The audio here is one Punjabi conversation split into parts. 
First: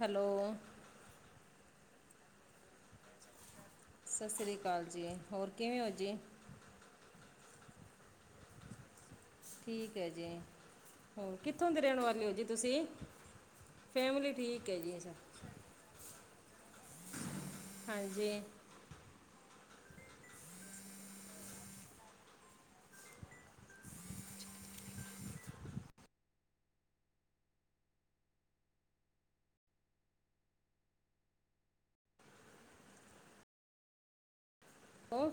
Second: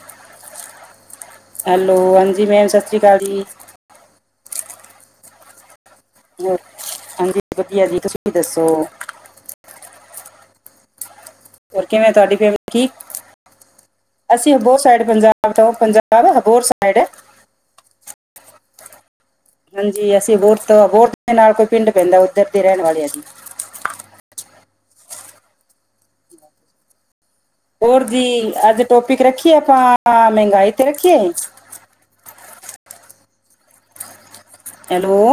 ਹੈਲੋ ਹੈਲੋ, ਹਾਂਜੀ ਮੈਮ ਸਤਿ ਸ਼੍ਰੀ ਅਕਾਲ ਜੀ। ਸਤਿ ਸ਼੍ਰੀ ਅਕਾਲ ਜੀ, ਹੋਰ ਕਿਵੇਂ ਔ ਜੀ? ਹਾਂਜੀ ਵਧੀਆ ਜੀ, ਤੁਸੀਂ ਵੀ ਦੱਸੋ? ਠੀਕ ਹੈ ਜੀ, ਕਿੱਥੋਂ ਦੇ ਹੋਰ ਰਹਿਣ ਕਿਵੇਂ ਵਾਲੇ ਹੋ ਤੁਹਾਡੀ ਜੀ ਫੈਮਿਲੀ ਤੁਸੀਂ? ਠੀਕ ਫੈਮਿਲੀ ਅਸੀਂ ਠੀਕ ਹੈ ਅਬੋਰ ਜੀ ਸਾਈਡ ਅੱਛਾ ਪੰਜਾਬ ਪੰਜਾਬ ਅਗੋਰ ਸਾਈਡ ਹੈ। ਹਾਂਜੀ, ਹਾਂਜੀ, ਅਸੀਂ ਬੋਰ ਤੋਂ ਬੋਰਟ ਦੇ ਨਾਲ ਕੋਈ ਪਿੰਡ ਪੈਂਦਾ, ਉੱਧਰ ਦੇ ਰਹਿਣ ਵਾਲੇ ਆ ਜੀ, ਹੋਰ ਜੀ ਅੱਜ ਟੋਪਿਕ ਰੱਖੀ ਐ, ਆਪਾ ਮਹਿੰਗਾਈ ਤੇ ਰੱਖੀ [unintelligible] ਹੈਲੋ, ਉਹ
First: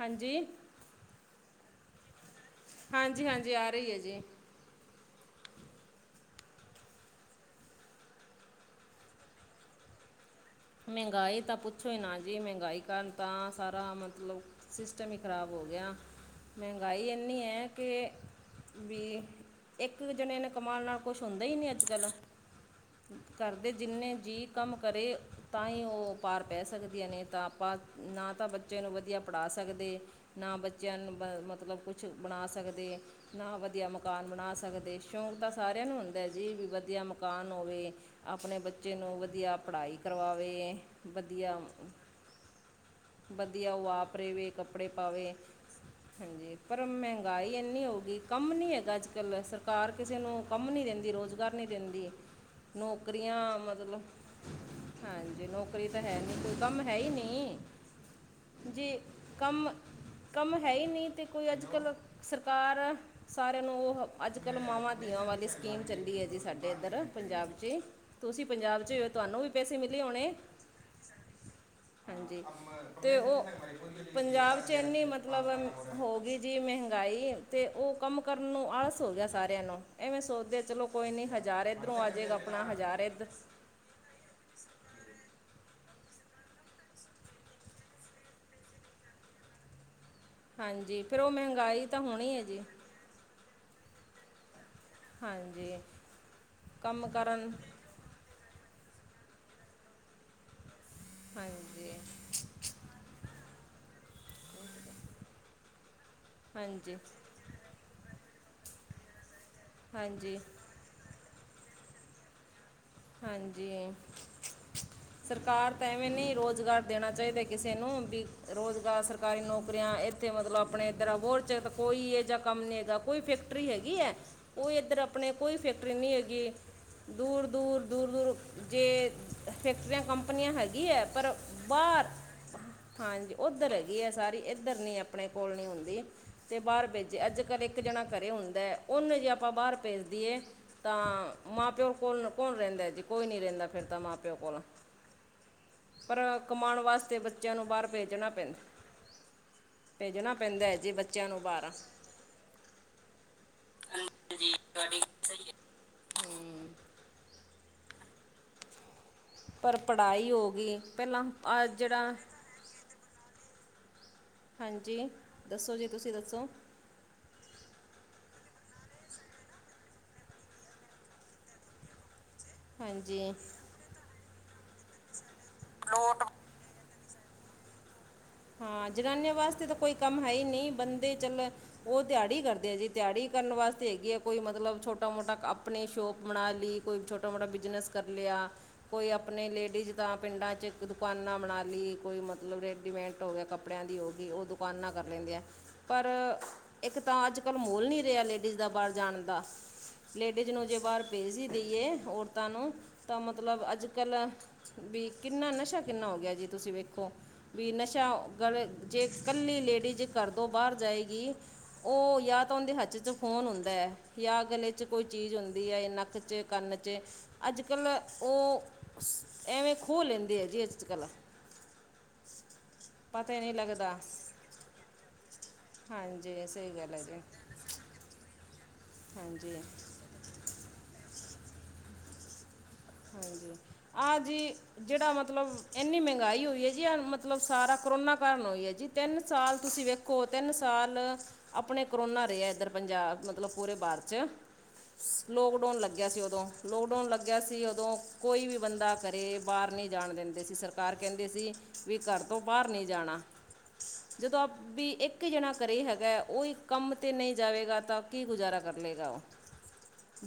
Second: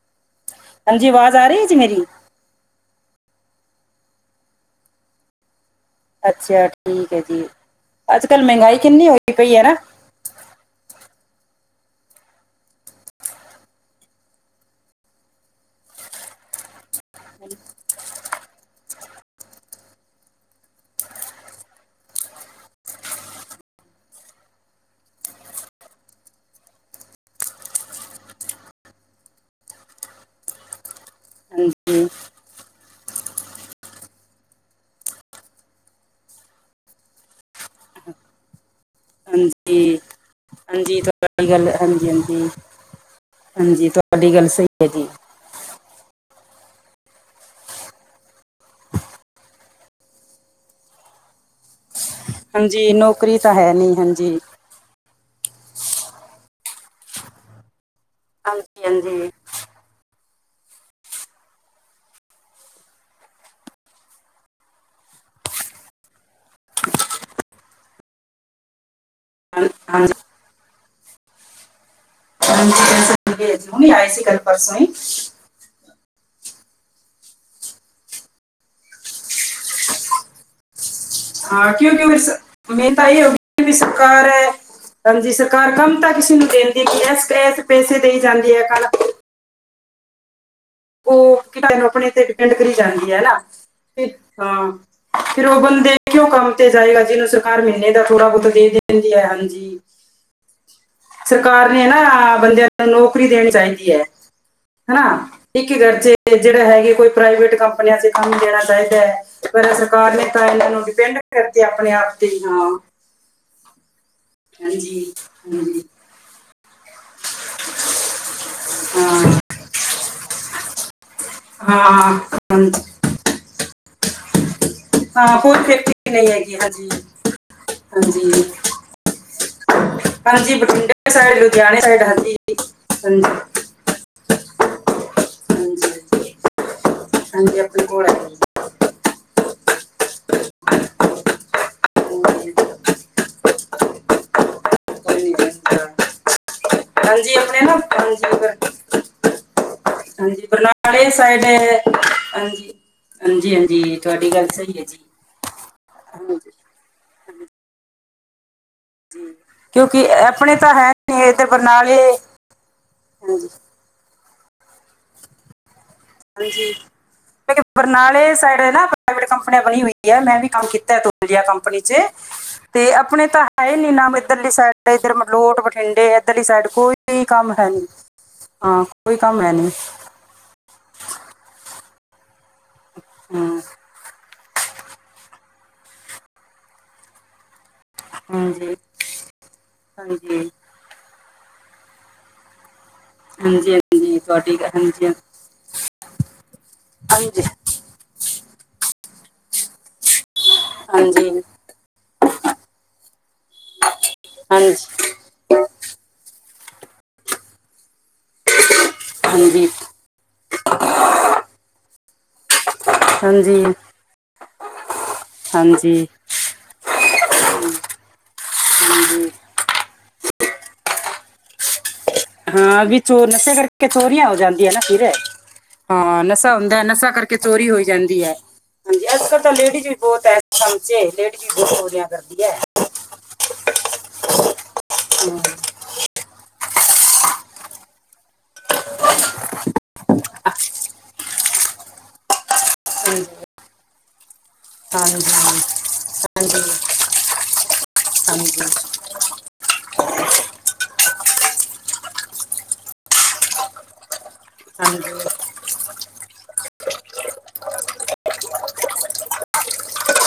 ਹਾਂਜੀ, ਹਾਂਜੀ, ਆਵਾਜ਼ ਆ ਰਹੀ ਹੈ ਜੀ ਮੇਰੀ, ਹਾਂਜੀ, ਹਾਂਜੀ ਆ ਰਹੀ ਹੈ ਜੀ। ਅੱਛਾ ਠੀਕ ਹੈ ਜੀ, ਅੱਜ-ਕੱਲ ਮਹਿੰਗਾਈ ਕਿੰਨੀ ਹੋਈ ਪਈ ਹੈ ਨਾ ਮਹਿੰਗਾਈ ਤਾਂ ਪੁੱਛੋ ਹੀ ਨਾ ਜੀ ਮਹਿੰਗਾਈ ਕਾਰਨ ਤਾਂ ਸਾਰਾ ਮਤਲਬ ਸਿਸਟਮ ਹੀ ਖ਼ਰਾਬ ਹੋ ਗਿਆ, ਮਹਿੰਗਾਈ ਇੰਨੀ ਹੈ ਕਿ ਵੀ ਇੱਕ ਜਣੇ ਨੇ ਕਮਉਣ ਨਾਲ ਕੁਛ ਹੁੰਦਾ ਹੀ, ਨਹੀਂ ਅੱਜ ਕੱਲ ਕਰਦੇ ਜਿੰਨੇ ਜੀ ਕੰਮ ਕਰੇ। ਤਾਂ ਹੀ ਉਹ ਪਾਰ ਪੈ ਸਕਦੀਆਂ ਨੇ, ਤਾਂ ਆਪਾਂ ਨਾ ਤਾਂ ਬੱਚੇ ਨੂੰ ਵਧੀਆ ਪੜ੍ਹਾ ਸਕਦੇ। ਨਾ ਬੱਚਿਆਂ ਨੂੰ ਬ ਮਤਲਬ ਹਾਂਜੀ ਕੁਛ ਬਣਾ ਸਕਦੇ। ਨਾ ਵਧੀਆ ਮਕਾਨ ਬਣਾ ਸਕਦੇ, ਸ਼ੌਂਕ ਤਾਂ ਸਾਰਿਆਂ ਨੂੰ ਹੁੰਦਾ ਜੀ, ਵੀ ਵਧੀਆ ਮਕਾਨ ਹੋਵੇ। ਆਪਣੇ ਬੱਚੇ ਨੂੰ ਵਧੀਆ ਪੜ੍ਹਾਈ ਹਾਂਜੀ ਕਰਵਾਵੇ ਹਾਂਜੀ ਤੁਹਾਡੀ ਵਧੀਆ, [unintelligible] ਵਧੀਆ ਉਹ ਹਾਂਜੀ ਆਪ ਤੁਹਾਡੀ ਗੱਲ ਰਵੇ ਸਹੀ ਕੱਪੜੇ ਹੈ ਜੀ ਪਾਵੇ। ਹਾਂਜੀ ਪਰ ਮਹਿੰਗਾਈ ਇੰਨੀ ਹੋਗੀ ਕੰਮ ਨੀ ਹੈਗਾ ਅੱਜਕੱਲ ਸਰ ਘਰ ਕਿਸੇ ਨੂੰ ਕੰਮ ਨਹੀਂ ਦਿੰਦੀ ਰੁਜ਼ਗਾਰ ਨਹੀਂ ਦਿੰਦੀ ਹਾਂਜੀ ਨੌਕਰੀ ਤਾਂ ਨੌਕਰੀਆਂ ਹੈ ਨਹੀਂ ਮਤਲਬ ਹਾਂਜੀ ਹਾਂਜੀ ਨੌਕਰੀ ਤਾਂ ਹੈ ਨੀ ਕੋਈ ਕੰਮ ਹੈ ਹੀ ਨਹੀਂੀ ਹਾਂਜੀ ਜੇ ਹਾਂਜੀ ਕੰਮ ਕੰਮ ਹੈ ਹੀ ਨਹੀਂ ਤੇ ਕੋਈ ਅੱਜ ਕੱਲ੍ਹ ਸਰਕਾਰ ਸਾਰਿਆਂ ਨੂੰ ਉਹ ਅੱਜ-ਕੱਲ੍ਹ ਮਾਵਾਂ ਦੀਆਂ ਵਾਲੀ ਸਕੀਮ ਚੱਲੀ ਹੈ, ਜਿਸ ਸਾਡੇ ਇੱਧਰ ਪੰਜਾਬ 'ਚ ਹੀ ਤੁਸੀਂ ਪੰਜਾਬ 'ਚ ਹੋ ਤੁਹਾਨੂੰ ਵੀ ਹਾਂ- ਪੈਸੇ ਮਿਲੇ ਹਾਂਜੀ ਹੋਣੇ, ਹਾਂਜੀ ਤੇ ਪੈਸੇ ਉਹ ਭੇਜ ਨਹੀਂ ਆਏ ਸੀ ਕੱਲ ਪੰਜਾਬ ਚ ਪਰਸੋਂ ਹੀ ਇਨੀ ਮਤਲਬ ਮਤਲਬ ਹੋ ਗਈ ਜੀ ਮਹਿੰਗਾਈ ਅਤੇ ਉਹ ਕੰਮ ਕਰਨ ਨੂੰ ਆਸ ਹੋ ਗਿਆ ਸਾਰਿਆਂ ਨੂੰ ਐਵੇਂ ਸੋਚਦੇ ਚਲੋ ਕੋਈ ਨਹੀਂ ਹਜ਼ਾਰ ਹਾਂ ਇੱਧਰੋਂ ਕਿਉਂਕਿ ਆਪਨਾ ਫਿਰ ਜਾਵੇਗਾ ਸ- ਆਪਣਾ ਮੈਂ ਹਜ਼ਾਰ ਇੱਧਰ ਵੀ ਸਰਕਾਰ ਹੈ ਹਜੀ ਸਰਕਾਰ ਕਮ ਤਾਂ ਕਿਸੇ ਨੂੰ ਦੇਿੰਦੀ ਹੈ ਕਿ ਇਸ ਪੈਸੇ ਦੇਈ ਜਾਂਦੀ ਹੈ ਕੱਲ ਹਾਂਜੀ ਫਿਰ ਉਹ ਕਿ ਤੁੂੰ ਮਹਿੰਗਾਈ ਤਾਂ ਆਪਣੇ ਤੇ ਹੋਣੀ ਹੈ ਡਿਪਿੰਡ ਜੀ ਕਰੀ ਜਾਂਦੀ ਹੈਨਾ ਅ ਹਾਂ ਫਿਰ ਉਹ ਹਾਂਜੀ ਬੰਦੇ ਕਿਉਂ ਕੰਮ ਤੇ ਜਾਏਗਾ ਕੰਮ ਜਿਹਨੂੰ ਕਰਨ ਸਰਕਾਰ ਮਹੀਨੇ ਤਾਂ ਥੋੜਾ ਬਹੁਤਾ ਦੇ ਦਿੰਦੀ ਹੈ ਹਾਂਜੀ ਸਰਕਾਰ ਨੇ ਹਾਂਜੀ ਨਾ ਬੰਦਿਆਂ ਨੂੰ ਨੌਕਰੀ ਦੇਣੀ ਚਾਹੀਦੀ ਹੈ ਹਨਾ ਇੱਕ ਕਰਚ ਜਿਹੜਾ ਹੈਗੇ ਹਾਂਜੀ ਕੋਈ ਪ੍ਰਾਈਵੇਟ ਕੰਪਨੀਆਂ ਚ ਕੰਮ ਦੇਣਾ ਚਾਹੀਦਾ ਹੈ ਪਰ ਸਰਕਾਰ ਨੇ ਹਾਂਜੀ ਤਾਂ ਇਹਨਾਂ ਨੂੰ ਡਿਪੈਂਡ ਕਰਤੀ ਆਪਣੇ ਆਪ ਤੇ ਹਾਂ ਹਾਂਜੀ ਹਾਂਜੀ ਸਰਕਾਰ ਹਾਂਜੀ ਤਾਂ ਐਵੇਂ ਨੀ ਰੁਜ਼ਗਾਰ ਦੇਣਾ ਚਾਹੀਦਾ ਕਿਸੇ ਨੂੰ ਵੀ ਰੁਜ਼ਗਾਰ ਹਾਂ ਸਰਕਾਰੀ ਨੌਕਰੀਆਂ ਇੱਥੇ ਮਤਲਬ ਆਪਣੇ ਇੱਧਰ ਹੋਰ ਜਕ ਕੋਈ ਹਾਂ ਇਹ ਜਾਂ ਕੰਮ ਨੀ ਹੈਗਾ ਹਾਂਜੀ, ਕੋਈ ਫੈਕਟਰੀ ਹੈਗੀ ਹੈ ਕੋਈ ਇੱਧਰ ਆਪਣੇ ਕੋਈ ਫੈਕਟਰੀ ਨਹੀਂ ਹੈਗੀ ਦੂਰ ਦੂਰ ਦੂਰ ਹਾਂਜੀ ਦੂਰ ਜੇ ਫੈਕਟਰੀਆਂ ਕੰਪਨੀਆਂ ਹਾਂਜੀ ਹੈਗੀ ਹੈ ਬਠਿੰਡੇ ਪਰ ਸਾਈਡ ਲੁਧਿਆਣੇ ਸਾਈਡ ਬਾਹਰ ਹਾਂਜੀ ਹਾਂਜੀ ਉੱਧਰ ਹੈਗੀ ਹੈਗੀ ਏ ਸਾਰੀ ਇੱਧਰ ਨਹੀਂ ਆਪਣੇ ਕੋਲ ਨਹੀਂ ਹੁੰਦੀ ਹਾਂਜੀ ਤੇ ਬਾਹਰ ਵਿਚ ਅੱਜ ਹਾਂਜੀ ਕੱਲ ਇੱਕ ਆਪਣੇ ਜਾਣਾ ਕੋਲ ਹੈ ਘਰੇ ਹੁੰਦਾ ਉਹਨੂੰ ਜੇ ਆਪਾਂ ਬਾਹਰ ਭੇਜਦੀਏ ਤਾਂ ਮਾਂ ਪਿਓ ਕੋਲ ਕੌਲ ਰਹਿੰਦੇ ਦਾ ਜੀ ਕੋਈ ਨੀ ਰਹਿੰਦਾ ਫਿਰ ਤਾਂ ਮਾਂ ਪਿਓ ਕੋਲ ਪਰ ਕਮਾਉਣ ਵਾਸਤੇ ਹਾਂਜੀ ਬੱਚਿਆਂ ਆਪਣੇ ਨੂੰ ਨਾ ਬਾਹਰ ਭੇਜਣਾ ਹਾਂਜੀ ਪਰ ਪੈਂਦਾ ਭੇਜਣਾ ਹਾਂਜੀ ਪੈਂਦਾ ਹੈ ਜੀ ਬਰਨਾਲੇ ਬੱਚਿਆਂ ਨੂੰ ਸਾਈਡ ਬਾਹਰ ਹਾਂਜੀ ਹਾਂਜੀ ਹਾਂਜੀ ਤੁਹਾਡੀ ਗੱਲ ਸਹੀ ਹੈ ਜੀ ਪਰ ਕਿਉਂਕਿ ਪੜ੍ਹਾਈ ਹੋ ਆਪਣੇ ਤਾਂ ਗਈ ਹੈ ਨੀ ਪਹਿਲਾਂ ਏਦਰ ਆ ਬਰਨਾਲੇ ਜਿਹੜਾ ਹਾਂਜੀ ਹਾਂਜੀ ਦੱਸੋ ਜੀ ਤੁਸੀਂ ਦੱਸੋ ਹਾਂਜੀ ਬਰਨਾਲੇ ਸਾਈਡ ਨਾ ਪ੍ਰਾਈਵੇਟ ਕੰਪਨੀਆਂ ਬਣੀ ਹੋਈ ਹੈ ਮੈਂ ਵੀ ਕੰਮ ਕੀਤਾ ਤੋਲ ਜਯਾ ਕੰਪਨੀ ਚ ਤੇ ਆਪਣੇ ਹਾਂਜੀ ਤਾਂ ਹੈ ਨੀ ਨਾਮ ਇੱਧਰਲੀ ਸਾਈਡ ਇੱਧਰ ਮਲੋਟ ਬਠਿੰਡੇ ਇੱਧਰਲੀ ਸਾਈਡ ਕੋਈ ਕੋਈ ਕੰਮ ਹੈ ਨੀ ਹਾਂ ਜਨਾਨੀਆਂ ਵਾਸਤੇ ਤਾਂ ਕੋਈ ਕੰਮ ਹੈ ਹੀ ਨਹੀਂ ਬੰਦੇ ਚੱਲ ਉਹ ਦਿਹਾੜੀ ਕਰਦੇ ਜੀ ਦਿਹਾੜੀ ਕਰਨ ਹਾਂ, ਵਾਸਤੇ ਹੈਗੀ ਆ ਕੋਈ ਮਤਲਬ ਛੋਟਾ ਮੋਟਾ ਆਪਣੇ ਸ਼ੋਪ ਬਣਾ ਲਈ ਕੋਈ ਛੋਟਾ ਮੋਟਾ ਬਿਜਨਸ ਕਰ ਲਿਆ ਹਾਂਜੀ ਕੋਈ ਆਪਣੇ ਲੇਡੀਜ਼ ਦਾ ਹਾਂਜੀ ਪਿੰਡਾਂ ਚ ਕੋਈ ਦੁਕਾਨਾਂ ਬਣਾ ਲਈ ਕੋਈ ਮਤਲਬ ਰੇਡੀਮੇਟ ਹੋ ਗਿਆ ਹਾਂਜੀ ਕੱਪੜਿਆਂ ਦੀ ਹੋ ਹਾਂਜੀ ਗਈ ਉਹ ਤੁਹਾਡੀ ਦੁਕਾਨਾਂ ਹਾਂਜੀ ਕਰ ਲੈਂਦਿਆ ਹੈ ਪਰ ਇੱਕ ਤਾਂ ਅੱਜ ਹਾਂਜੀ ਕੱਲ ਮਹੌਲ ਨੀ ਰਿਹਾ ਲੇਡੀਜ਼ ਦਾ ਬਾਹਰ ਜਾਣ ਦਾ ਲੇਡੀਜ਼ ਨੂੰ ਜੇ ਬਾਹਰ ਭੇਜ ਹਾਂਜੀ ਹੀ ਦੇਈਏ ਔਰਤਾਂ ਨੂੰ ਤਾਂ ਮਤਲਬ ਅੱਜ ਕੱਲ੍ਹ ਹਾਂਜੀ ਵੀ ਕਿੰਨਾ ਨਸ਼ਾ ਕਿੰਨਾ ਹੋ ਗਿਆ ਜੀ ਤੁਸੀਂ ਵੇਖੋ ਵੀ ਨਸ਼ਾ ਗਲ ਜੇ ਇਕੱਲੀ ਹਾਂਜੀ ਲੇਡੀਜ਼ ਘਦੋ ਬਾਹਰ ਜਾਏਗੀ ਉਹ ਯਾ ਤਾਂ ਉਹਦੇ ਹੱਥ ਚ ਫੋਨ ਹਾਂਜੀ ਹੁੰਦਾ ਹੈ ਜਾਂ ਗਲੇ 'ਚ ਕੋਈ ਚੀਜ਼ ਹੁੰਦੀ ਹੈ ਹਾਂਜੀ ਨਕ 'ਚ ਕੰਨ 'ਚ ਅੱਜ ਕੱਲ੍ਹ ਉਹ ਹਾਂਜੀ। ਐਵੇਂ ਖੋਹ ਲੈਂਦੇ ਆ ਜੀ ਅੱਜ ਕੱਲ੍ਹ ਹਾਂ ਵੀ ਚੋ ਪਤਾ ਹੀ ਨਹੀਂ ਨਸ਼ੇ ਕਰਕੇ ਲੱਗਦਾ ਚੋਰੀਆਂ ਹੋ ਜਾਂਦੀਆਂ ਨਾ ਫਿਰ ਹਾਂ ਹਾਂਜੀ ਨਸ਼ਾ ਸਹੀ ਹੁੰਦਾ ਗੱਲ ਹੈ ਨਸ਼ਾ ਜੀ ਕਰਕੇ ਚੋਰੀ ਹੋਈ ਜਾਂਦੀ ਹੈ ਹਾਂਜੀ ਅੱਜ ਕੱਲ ਤਾਂ ਹਾਂਜੀ ਲੇਡੀਜ਼ ਵੀ ਬਹੁਤ ਇਸ ਕੰਮ ਚ ਲੇਡੀਜ ਵੀ ਬਹੁਤ ਚੋਰੀਆਂ ਕਰਦੀਆਂ ਨੇ। ਹਾਂਜੀ ਆਹ ਜੀ। ਜਿਹੜਾ ਹਮ, ਮਤਲਬ ਇੰਨੀ ਮਹਿੰਗਾਈ ਹੋਈ ਹੈ ਜੀ ਆ ਮਤਲਬ ਸਾਰਾ ਕਰੋਨਾ ਕਾਰਨ ਹੋਈ ਹੈ ਜੀ। ਤਿੰਨ ਸਾਲ ਤੁਸੀਂ ਵੇਖੋ ਤਿੰਨ ਸਾਲ ਆਪਣੇ ਕਰੋਨਾ ਰਹਿਆ। ਇੱਧਰ ਪੰਜਾਬ ਹਾਂਜੀ ਮਤਲਬ ਪੂਰੇ ਭਾਰਤ 'ਚ ਹਾਂਜੀ ਲੋਕਡਾਊਨ ਲੱਗਿਆ ਸੀ ਉਦੋਂ ਲੋਕਡਾਊਨ ਲੱਗਿਆ ਸੀ ਉਦੋਂ ਕੋਈ ਵੀ ਹਾਂਜੀ ਹਾਂਜੀ ਬੰਦਾ ਘਰੇ ਬਾਹਰ ਨਹੀਂ ਜਾਣ ਦਿੰਦੇ ਸੀ ਸਰਕਾਰ ਕਹਿੰਦੀ ਸੀ ਵੀ ਘਰ ਤੋਂ ਬਾਹਰ ਨਹੀਂ ਜਾਣਾ। ਜਦੋਂ ਆਪ ਵੀ ਇੱਕ ਹਾਂਜੀ ਜਣਾ। ਘਰੇ ਹੈਗਾ ਉਹੀ ਕੰਮ ਤੇ ਨਹੀਂ ਜਾਵੇਗਾ ਤਾਂ ਕੀ ਗੁਜ਼ਾਰਾ ਕਰ ਲਏਗਾ ਉਹ।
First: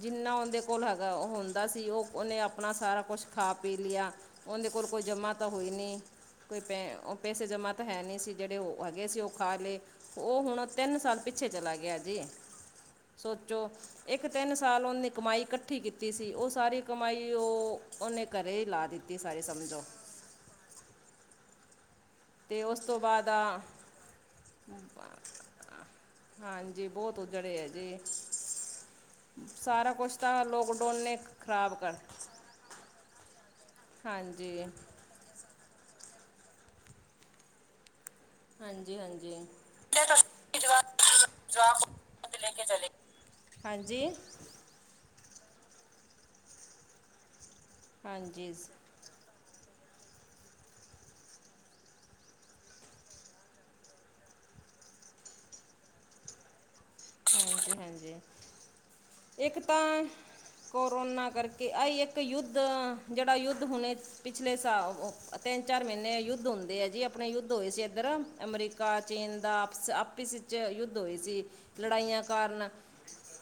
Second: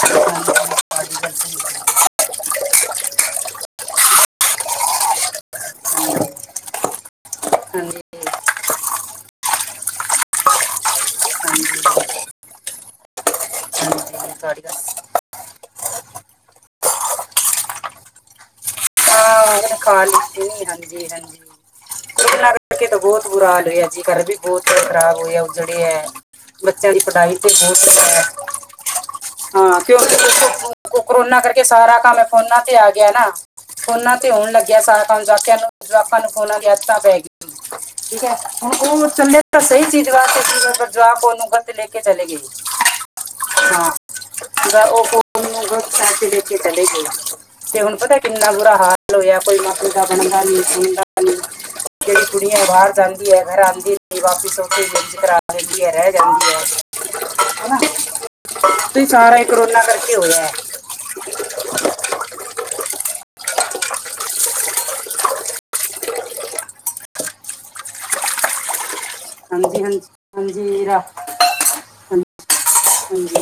ਜਿੰਨਾ ਉਹਂਦੇ ਕੋਲ ਹੈਗਾ ਤੁਹਾਡੀ ਉਹ ਗੱਲ ਸਹੀ ਹੁੰਦਾ ਹੈ। ਸੀ। ਉਹ ਉਹਨੇ ਆਪਣਾ ਸਾਰਾ ਕੁਛ ਖਾ ਪੀ ਲਿਆ ਉਹਂਦੇ ਕੋਲ ਕੋਈ ਜਮ੍ਹਾਂ ਤਾਂ ਹੋਈ ਨਹੀਂ। ਹਾਂਜੀ ਕੋਈ ਪੈ ਉਹ ਪੈਸੇ ਜਮ੍ਹਾਂ ਤਾਂ ਹਾਂਜੀ ਹੈ ਨਹੀਂ ਸੀ ਜਿਹੜੇ ਉਹ ਹੈਗੇ ਸੀ ਉਹ ਖਾ ਲਏ। ਉਹ ਹੁਣ ਤਿੰਨ ਸਾਲ ਪਿੱਛੇ ਚਲਾ ਗਿਆ ਜੀ। ਸੋਚੋ ਇੱਕ ਹਾਂਜੀ ਤਿੰਨ ਤੁਹਾਡੀ ਸਾਲ ਗੱਲ ਉਹਨੇ ਕਮਾਈ ਇਕੱਠੀ ਕੀਤੀ ਸੀ ਉਹ ਸਾਰੀ ਕਮਾਈ ਉਹ ਉਹਨੇ ਘਰੇ ਹੀ ਲਾ ਦਿੱਤੀ। ਸਾਰੇ ਸਪ ਖਾਣ ਚ ਨਹੀਂ ਆਂਦੀ ਹਾਂਜੀ ਹਾਂਜੀ। ਇਹਨਾਂ ਅਤੇ ਉਸ ਕਰਕੇ ਤੋਂ ਤਾਂ ਬਹੁਤ ਬਾਅਦ ਬੁਰਾ ਆ ਹਾਲ ਹੋਇਆ ਜੀ ਘਰ ਵੀ ਬਹੁਤ ਖਰਾਬ ਹੋਇਆ ਉਜੜੇਆ। ਹਾਂਜੀ ਬੱਚਿਆਂ ਦੀ ਬਹੁਤ ਪੜ੍ਹਾਈ ਤੇ ਉਜੜੇ ਹੈ ਬਹੁਤ ਜੀ ਸੁਾ [inaudible] ਹੈ ਹਾਂ ਸਾਰਾ ਕੁਛ ਕਿਉਂਕਿ ਤਾਂ ਦੇਖੋ ਲੋਕਡਾਊਨ ਨੇ ਕਰੋਨਾ ਕਰਕੇ ਖਰਾਬ ਕਰ ਸਾਰਾ ਕੰਮ ਫੋਨਾ ਤੇ ਆ ਗਿਆ ਨਾ। ਫੋਨਾਂ ਤੇ ਹੋਣ ਹਾਂਜੀ ਲੱਗਿਆ ਸਾਰਾ ਕੰਮ ਆਪਾ ਨੂੰ ਜਵਾਕਾਂ ਨੂੰ ਫੋਨਾਂ ਦੀ ਆਦਤਾਂ ਪੈ ਗਈਆਂ। ਠੀਕ ਹੈ। ਹੁਣ ਹਾਂਜੀ ਉਹ ਹਾਂਜੀ ਚੱਲੇਂ ਤਾਂ ਸਹੀ ਸੀ ਚੀਜ਼ ਵਾਸਤੇ, ਜਵਾਕ ਉਹਨੂੰ ਗ਼ਲਤ ਲੈ ਕੇ ਚਲੇ ਗਏ। ਲੈ ਕੇ ਚਲੇ ਹਾਂ ਹਾਂਜੀ। ਉਹ ਚ ਦੇਖ ਕੇ ਚਲੇ ਗਏ, ਤੇ ਹੁਣ ਪਤਾ ਕਿੰਨਾ ਹਾਂਜੀ ਬੁਰਾ ਹਾਲ [inaudible] ਹੋਇਆ ਕੋਈ ਰੋਟੀ ਸੂਬੂ [inaudible] ਣ ਦਾ ਬਣਦਾ ਨੀ, ਜਿਹੜੀ ਕੁੜੀਆਂ ਬਾਹਰ ਜਾਂਦੀ ਐ ਘਰ ਆਉਂਦੀ ਵਾਪਸ, ਉੱਥੇ ਮੈਰੀਜ ਕਰਾਂ ਲੈਂਦੀ ਆ, ਰਹਿ ਜਾਂਦੀ ਐ, ਹਾਂਜੀ ਹਾਂਜੀ ਬਈ ਸਾਰਾ ਹੀ ਕਰੋਨਾ ਕਰਕੇ ਹੋਇਆ ਐ। ਕੋੋਰੋਨਾ ਕਰਕੇ, ਆਹੀ ਇੱਕ ਯੁੱਧ ਜਿਹੜਾ ਯੁੱਧ ਹੁਣੇ ਪਿਛਲੇ ਸਾਲ ਤਿੰਨ ਚਾਰ ਮਹੀਨੇ ਯੁੱਧ ਹੁੰਦੇ ਆ ਜੀ, ਆਪਣੇ ਯੁੱਧ ਹੋਏ ਸੀ, ਇੱਧਰ ਅਮਰੀ ਕਾ ਚੀਨ ਦਾ ਆਪ ਹਾਂਜੀ ਹਾਂਜੀ ਆਪਿਸ ਵਿੱਚ ਹਾਂਜੀ ਯੁੱਧ ਰਾ ਹੋਏ ਸੀ। ਲੜਾਈਆਂ ਹਾਂਜੀ ਕਾਰਨ ਹਾਂਜੀ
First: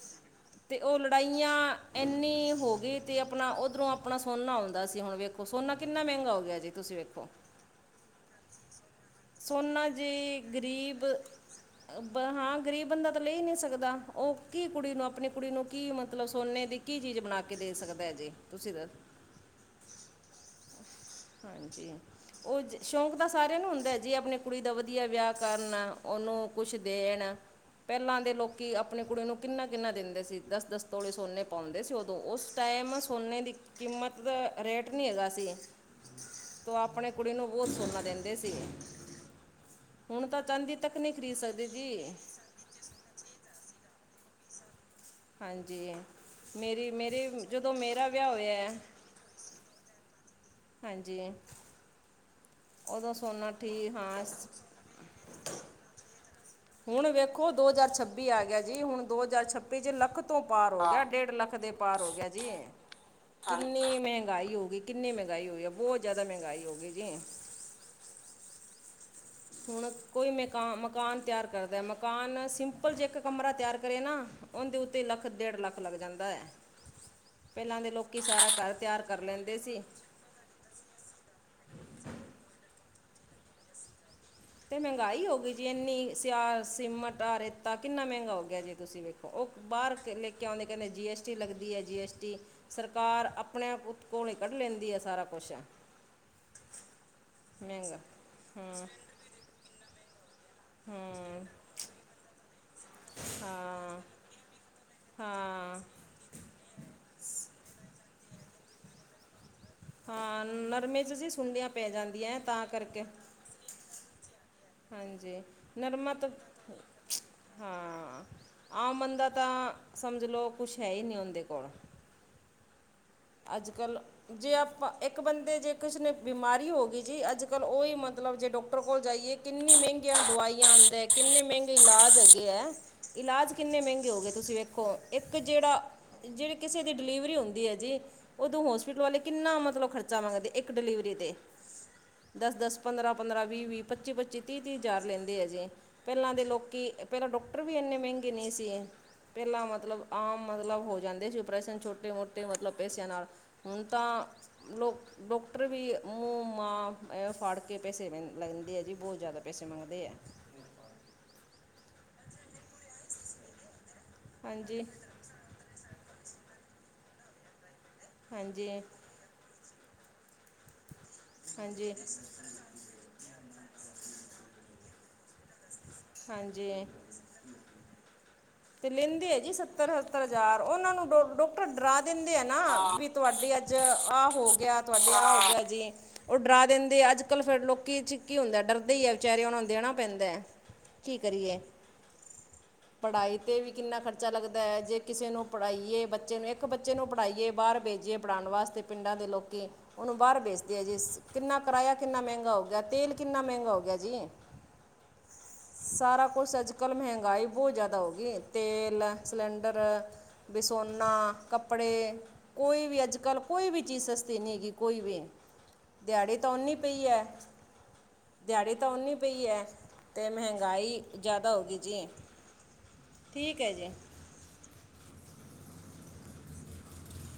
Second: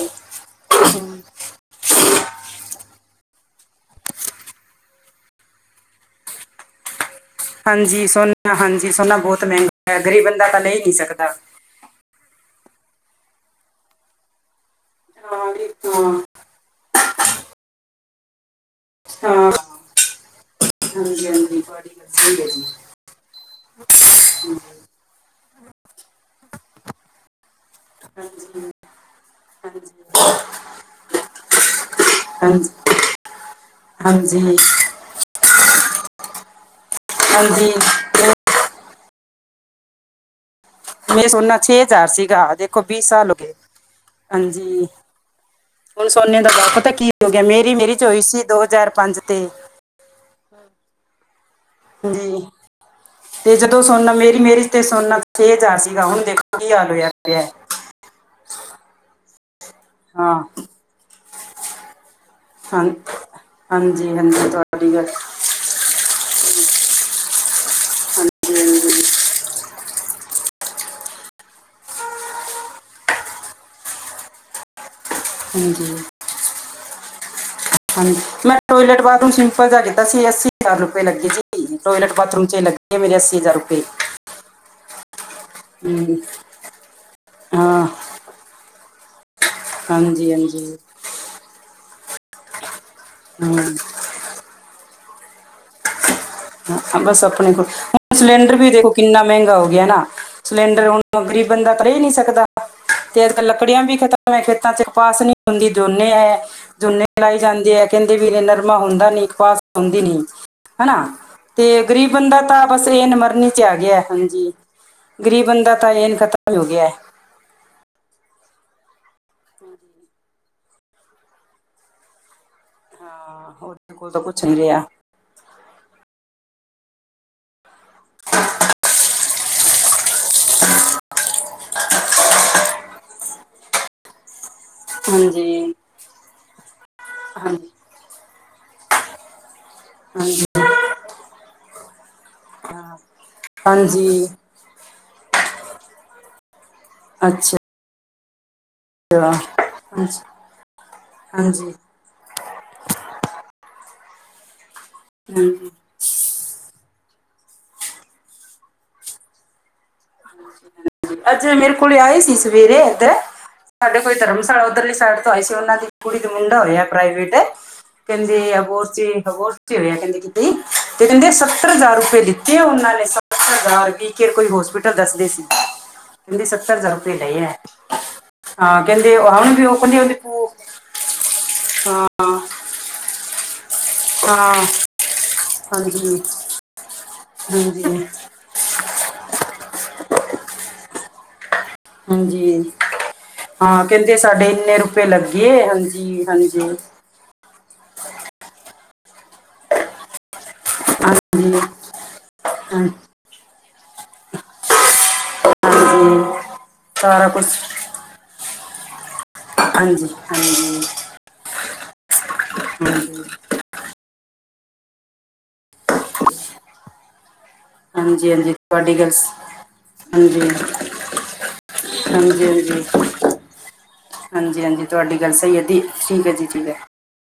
ਤੇ ਉਹ ਲੜਾਈਆਂ ਇੰਨੀ ਹੋ ਗਈ ਤੇ ਆਪਣਾ ਉੱਧਰੋਂ ਆਪਣਾ ਸੋਨਾ ਆਉਂਦਾ ਸੀ, ਹੁਣ ਵੇਖੋ ਸੋਨਾ ਕਿੰਨਾ ਮਹਿੰਗਾ ਹੋ ਗਿਆ ਜੇ। ਤੁਸੀਂ ਵੇਖੋ। ਹਾਂਜੀ ਸੋਨਾ ਹਾਂਜੀ ਸੋਨਾ ਬਹੁਤ ਮਹਿੰਗਾ ਸੋਨਾ ਹੋ ਆ, ਗ਼ਰੀਬ ਜੀ ਬੰਦਾ ਤਾਂ ਲੈ ਹੀ ਨੀ ਗਰੀਬ ਸਕਦਾ। ਹਾਂ ਗ਼ਰੀਬ ਬੰਦਾ ਤਾਂ ਲੈ ਨੀ ਸਕਦਾ, ਉਹ ਕੀ ਕੁੜੀ ਨੂੰ ਆਪਣੀ ਹਾਂ ਕੁੜੀ ਨੂੰ ਵੀ ਕੀ ਹਾਂ ਮਤਲਬ ਸੋਨੇ ਦੀ ਕੀ ਚੀਜ਼ ਬਣਾ ਕੇ ਦੇ ਸਕਦਾ ਜੀ, ਤੁਸੀਂ ਦ ਹਾਂ ਹਾਂਜੀ ਹਾਂਜੀ, ਤੁਹਾਡੀ ਗੱਲ ਸਹੀ ਐ ਜੀ। ਸ਼ੌਕ ਤਾਂ ਸਾਰਿਆਂ ਨੂੰ ਹੁੰਦਾ ਐ ਜੀ, ਆਪਣੀ ਕੁੜੀ ਦਾ ਵਧੀਆ ਵਿਆਹ ਕਰਨ ਉਹਨੂੰ ਕੁਛ ਦੇਣ ਪਹਿਲਾਂ ਦੇ ਲੋਕ ਹਾਂਜੀ ਆਪਣੀ ਕੁੜੀ ਨੂੰ ਕਿੰਨਾ ਕਿੰਨਾ ਹਾਂਜੀ ਦਿੰਦੇਂ ਸੀ, ਦਸ ਦਸ ਤੌਲੇ ਸੋਨੇ ਪਾਉਂਦੇ ਸੀ ਉਦੋਂ ਉਸ ਹਾਂਜੀ ਟੈਮ ਸੋਨੇ ਦੀ ਕੀਮਤ ਹਾਂਜੀ ਰੇਟ ਕੱਟ ਨਹੀਂ ਹੈਗਾ ਸੀ, ਤੋਂ ਆਪਣੀ ਕੁੜੀ ਨੂੰ ਬਹੁਤ ਹਾਂਜੀ ਸੋਨਾ ਮੈਂ ਦਿੰਦੇ ਸੀਗੇ। ਹੁਣ ਤਾਂ ਚਾਂਦੀ ਮੈਂ ਸੋਨਾ ਸਕਦੇ ਛੇ ਹਜ਼ਾਰ ਜੀ ਸੀਗਾ ਦੇਖੋ ਵੀਹ ਸਾਲ ਹੋ ਗਏ, ਹਾਂਜੀ, ਹਾਂਜੀ ਹੁਣ ਸੋਨੇ ਦਾ ਵਾ ਮੇਰੀ ਪਤਾ ਕੀ ਮੇਰੇ ਹੋ ਗਿਆ, ਜਦੋਂ ਮੇਰੀ ਮੇਰੀ ਮੇਰਾ ਵਿਆਹ ਚੋਇਸ ਸੀ, ਦੋ ਹੋਇਆ ਹਜ਼ਾਰ ਪੰਜ ਹਾਂਜੀ। ਜੀ ਉਦੋਂ ਸੋਨਾ ਤੇ ਜਦੋਂ ਠੀਕ ਸੋਨਾ ਹਾਂ ਮੇਰੀ ਮੈਰੀਜ ਤੇ ਸੋਨਾ ਛੇ ਹਜ਼ਾਰ ਸੀਗਾ, ਹੁਣ ਦੇਖੋ ਕੀ ਹਾਲ ਹੁਣ ਹੋਇਆ ਪਿਆ ਵੇਖੋ ਹੈ। ਦੋ ਹਜ਼ਾਰ ਛੱਬੀ ਆ ਗਿਆ ਜੀ, ਹੁਣ ਦੋ ਹਜ਼ਾਰ ਛੱਬੀ ਤੇ ਜੇ ਲੱਖ ਤੋਂ ਹਾਂ ਪਾਰ ਹੋ ਗਿਆ, ਡੇਢ ਲੱਖ ਦੇ ਪਾਰ ਹੋ ਗਿਆ ਜੀ। ਹਾਂ ਕਿੰਨੀ ਹਾਂਜੀ ਹਾਂਜੀ ਮਹਿੰਗਾਈ ਹੋ ਗਈ, ਤੁਹਾਡੀ ਗੱਲ ਕਿੰਨੀ ਮਹਿੰਗਾਈ ਹੋਈ ਆ, ਬੌਤ ਜੈਦਾ ਮਹਿੰਗਾਈ ਹੋ ਗਈ ਜੀ। ਹਾਂਜੀ-ਹਾਂਜੀ। ਹੁਣ ਕੋਈ ਮੇਕਾ ਮਕਾਨ ਤਿਆਰ ਲੱਗਦਾ, ਮਕਾਨ ਸਿੰਪਲ ਜੇ ਇੱਕ ਕਮਰਾ ਤਿਆਰ ਕਰੇ ਨਾ, ਉਨਦੇ ਉ ਤੇ ਲੱਖ-ਡੇਢ ਲੱਖ ਹਾਂਜੀ ਲੱਗ ਜਾਂਦਾ ਐ। ਹਾਂਜੀ, ਮੈਂ ਟੋਇਲੇਟ ਤਿਆਰ ਕਰ ਬਾਥਰੂਮ ਲੈਂਦੇ ਸਿੰਪਲ ਜਿਹਾ ਕੀਤਾ ਸੀ, ਅੱਸੀ ਹਜਾਰ ਰੁਪਏ ਲੱਗੇ ਸੀ, ਟੋਇਲੇਟ ਬਾਥਰੂਮ ਚ ਲੱਗੇ ਮੇਰੇ ਅੱਸੀ ਹਜ਼ਾਰ ਰੁਪਏ। ਤੇ ਮਹਿੰਗਾਈ ਹੋ ਗਈ ਜੀ, ਇੰਨੀ ਹਮ, ਸਿਆਰ ਸੀਮੈਂਟ ਆ ਰੇਤਾ ਹਾਂ ਕਿੰਨਾ ਮਹਿੰਗਾ ਹੋ ਗਿਆ ਜੀ, ਤੁਸੀਂ ਵੇਖੋ। ਉਹ ਬਾਹਰ ਹਾਂਜੀ ਲੇਖ ਕੇ ਆਉਂਦੇ, ਹਾਂਜੀ ਕਹਿੰਦੇ ਜੀ ਐਸ ਟੀ ਲੱਗਦੀ ਐ, ਜੀ ਐਸ ਟੀ ਸਰਕਾਰ ਹਮ, ਅਪਣੇ ਬੂ ਕੋਲੋਂ ਈ ਕੱਢ ਲੈਂਦੀ ਆ ਸਾਰਾ ਕੁਛ। ਬਸ ਅਪਣੇ ਕੋਲ, ਮਹਿੰਗਾ ਹੁਣ ਸਿਲੰਡਰ ਵੀ ਹਾਂ ਦੇਖੋ ਕਿੰਨਾ ਮਹਿੰਗਾ ਹੋ ਗਿਆ ਨਾ। ਸਿਲੰਡਰ ਹੁਣ ਹਾਂ ਗ਼ਰੀਬ ਬੰਦਾ ਤਾਂ ਲੈ ਈ ਨਈ ਸਕਦਾ, ਤੇ ਅੱਜਕੱਲ ਲੱਕੜੀਆਂ ਵੀ ਹਾਂ ਖਤਮ ਵੇਂ ਖੇਤਾਂ ਚ ਕਪਾਸ ਨੀ ਹੁੰਦੀ ਹਾਂ ਝੋਨੇ ਐਐ। ਝੋਨੇ ਲਾਏ ਜਾਂਦੇ ਐ, ਕੈਂਦੇ ਵੀ ਨਰਮਾ ਹੁੰਦਾ ਨੀ, ਕਪਾਸ ਹੁੰਦੀ ਨੀ, ਹਾਂ ਹੈਨਾ। ਨਰਮੇ 'ਚ ਜੀ ਸੁੰਡੀਆਂ ਤੇ ਪੈ ਗ਼ਰੀਬ ਜਾਂਦੀਆਂ ਬੰਦਾ ਤਾਂ ਬਸ ਕਰਕੇ ਇਹ ਨਮਰਨੀ ਚ ਆ ਗਿਆ, ਹਾਂਜੀ। ਹਾਂਜੀ, ਗਰੀਬ ਬੰਦਾ ਨਰਮਾ ਇਹਨ ਤਾਂ ਖਤਮ ਹੋ ਗਿਆ ਹੈ ਹਾਂ, ਆਮ ਬੰਦਾ ਤਾਂ ਸਮਝ ਲੋ ਕੁਛ ਹੈ ਈ ਨੀ ਉਹਂਦੇ ਕੋਲ। ਅੱਜ ਉਹਦੇ ਕੱਲ ਕੋਲ ਤਾਂ ਕੁਝ ਜੇ ਨਹੀਂ ਰਿਹਾ ਆਪਾਂ ਇੱਕ ਬੰਦੇ ਜੇ ਕਿਸੇ ਨੇ ਬਿਮਾਰੀ ਹੋ ਗਈ ਜੀ, ਅੱਜ-ਕੱਲ ਉਹੀ ਮਤਲਬ ਜੇ ਡੋਕਟਰ ਕੋਲ ਜਾਈਏ ਕਿੰਨੀ ਮਹਿੰਗੀਆਂ ਦਵਾਈਆਂ ਆਂਦੇ, ਕਿੰਨੇ ਮਹਿੰਗੇ ਇਲਾਜ ਹੈਗੇ ਐ। ਇਲਾਜ ਕਿੰਨੇ ਮਹਿੰਗੇ ਹੋ ਗਏ, ਤੁਸੀਂ ਵੇ ਖੋ, ਇੱਕ ਹਾਂਜੀ ਜੇੜਾ ਜੇੜੀ ਕਿਸੇ ਦੀ ਡਿਲੀਵਰੀ ਹੁੰਦੀ ਹਾਂਜੀ ਐ ਜੀ ਉਦੋਂ ਹੋਸਪਿਟਲ ਵਾਲੇ ਕਿੰਨਾ ਮਤਲਬ ਖਰਚਾ ਹਾਂਜੀ ਮੰਗਦੇ ਇੱਕ ਡਿਲੀਵਰੀ ਤੇ ਦਸ-ਦਸ, ਹਾਂ, ਪੰਦਰਾਂ-ਪੰਦਰਾਂ, ਵੀਹ-ਵੀਹ, ਹਾਂਜੀ ਪੱਚੀ-ਪੱਚੀ ਤੀਹ-ਤੀਹ ਹਜਾਰ ਲੈਂਦੇ ਆ ਜੇ, ਪੈਲਾਂ ਦੇ ਲੋਕੀ ਪੈਲਾਂ ਅੱਛਾ ਡਾਕਟਰ ਵੀ ਇੰਨੇ ਮਹਿੰਗੇ ਨਈ ਸੀ। ਪੈਲਾਂ ਮਤਲਬ ਹਾਂਜੀ ਆਮ ਮਤਲਬ ਹੋ ਜਾਂਦੇ ਸੀ ਹਾਂਜੀ ਓਪ੍ਰਰਸ਼ਨ ਛੋਟੇ ਮੋਟੇ ਮਤਲਬ ਪੇਸਿਆਂ ਨਾਲ, ਹੁਣ ਤਾਂ ਲੋਕ ਡੋਕਟਰ ਹਾਂਜੀ ਵੀ ਮੂੰ ਮਾਂ ਇਹ ਫੜ ਕੇ ਪੈਸੇੈਂ ਲੈਂਦੇ ਆ ਜੀ ਬਹੁਤ ਜੈਦਾ ਪੈਸੇ ਮੰਗਦੇ ਆ। ਅੱਜ ਮੇਰੇ ਕੋਲ ਆਏ ਸੀ ਸਵੇਰੇ ਇੱਧਰ ਸਾਡੇ ਕੋਈ ਧਰਮਸ਼ਾਲਾ ਹਾਂਜੀ ਉੱਧਰ ਲਈ ਸਾਇਡ ਤੋਂ ਆਏ ਸੀ, ਉਹਨਾਂ ਦੀ ਕੁੜੀ ਦਾ ਮੁੰਡਾ ਹੋਇਆ ਪ੍ਰਾਈਵੇਟ ਕਹਿੰਦੇ ਅ ਹਾਂਜੀ [unintelligible] ਹੋਇਆ ਕੈਂਦੇ ਕਿਤੇ ਕੈਂਦੇ ਸੱਤਰ ਹਾਂਜੀ ਹਜ਼ਾਰ ਰੁਪਏ ਦਿੱਤੇ ਉਹਨਾਂ ਨੇ ਸੱ [unintelligible] ਕੇਅਰ ਕੋਈ ਹੋਸਪਿਟਲ ਦੱਸਦੇ ਸੀ। ਸੱਤਰ ਹਾਂਜੀ ਹਜ਼ਾਰ ਰੁਪਏ ਲਏ ਐ। ਤੇ ਲੈਂਦੇ ਆ ਜੀ ਸੱਤਰ-ਸੱਤਰ ਹਜ਼ਾਰ, ਉਹਨਾ ਨੂੰ ਡੋਕਟਰ ਡਰਾ ਦਿੰਦੇ ਹਾਂ ਆ ਨਾ ਵੀ ਤੁਆਡੀ ਅੱਜ ਆਹ ਹੋ ਹਾਂ ਗਿਆ ਤੁਆਡੇ ਆਹ ਹੋ ਗਿਆ ਜੇ, ਹਾਂਜੀ ਉਹ ਡਰਾ ਦਿੰਦੇ ਅੱਜ ਕੱਲ ਫੇਰ ਲੋਕੀ ਹਾਂਜੀ ਚ ਕੀ ਹੁੰਦਾ ਡਰਦੇ ਈ‌ ਐ ਵਿਚਾਰੇ ਉਹਨਾਂ ਨੂੰ ਦੇਣਾ ਪੈਂਦਾ, ਕੀ ਕਰੀਏ? ਹਾਂਜੀ, ਪੜ੍ਹਾਈ ਤੇ ਵੀ ਹਾਂ ਕਿੰਨਾ ਕੈਂਦੇ ਖਰਚਾ ਸਾਡੇ ਲੱਗਦਾ ਇੰਨੇ ਹੈ ਜੇ ਰੁਪਏ ਕਿਸੇ ਨੂੰ ਲੱਗਏ, ਪੜ੍ਹਾਈਏ ਬੱਚੇ ਨੂੰ ਇੱਕ ਹਾਂਜੀ-ਹਾਂਜੀ। ਬੱਚੇ ਨੂੰ ਪੜਾਈਏ ਬਾਹਰ ਭੇਜੀਏ ਪੜਾਣ ਵਾਸਤੇ ਪਿੰਡਾਂ ਦੇ ਲੋਕੀ ਉਹਨੂੰ ਬਾਹਰ ਭੇਜ ਜੀ ਹਾਂਜੀ ਕਿੰਨਾ ਕਿਰਾਇਆ ਕਿੰਨਾ ਮਹਿੰਗਾ ਹੋ ਗਿਆ, ਹਾਂ ਤੇਲ ਕਿੰਨਾ ਮਹਿੰਗਾ ਹੋ ਗਿਆ ਜੀ। ਹਾਂਜੀ ਸਾਰਾ ਕੁਛ ਅੱਜ-ਕੱਲ ਸਾਰਾ ਮਹਿੰਗਾਈ ਕੁਛ ਬੌਤ ਜੈਦਾ ਹੋ ਗਈ ਤੇਲ ਸਲੰਡਰ, ਹਾਂਜੀ ਬਈ ਹਾਂਜੀ ਸੋਨਾ, ਕੱਪੜੇ ਕੋਈ ਵੀ ਹਾਂਜੀ ਅੱਜ-ਕੱਲ ਕੋਈ ਵੀ ਚੀਜ਼ ਸਸਤੀ ਨਈ ਐਗੀ। ਕੋਈ ਵੀ ਦਿਹਾੜੀ ਤਾਂ ਓਨੀ ਪਈ ਐ। ਹਾਂਜੀ ਹਾਂਜੀ ਦਿਹਾੜੀ ਤਾਂ ਤੁਹਾਡੀ ਗੱਲ ਓਨੀ ਸ- ਪਈ ਐ। ਤੇ ਹਾਂਜੀ ਮਹਿੰਗਾਈ ਜੈਦਾ ਹੋ ਗਈ ਜੀ, ਠੀਕ ਐ ਜੀ। ਹਾਂਜੀ-ਹਾਂਜੀ, ਤੁਆਡੀ ਗੱਲ ਸਈ ਐ ਦੀ ਠੀਕ ਐ ਜੀ ਠੀਕ ਐ।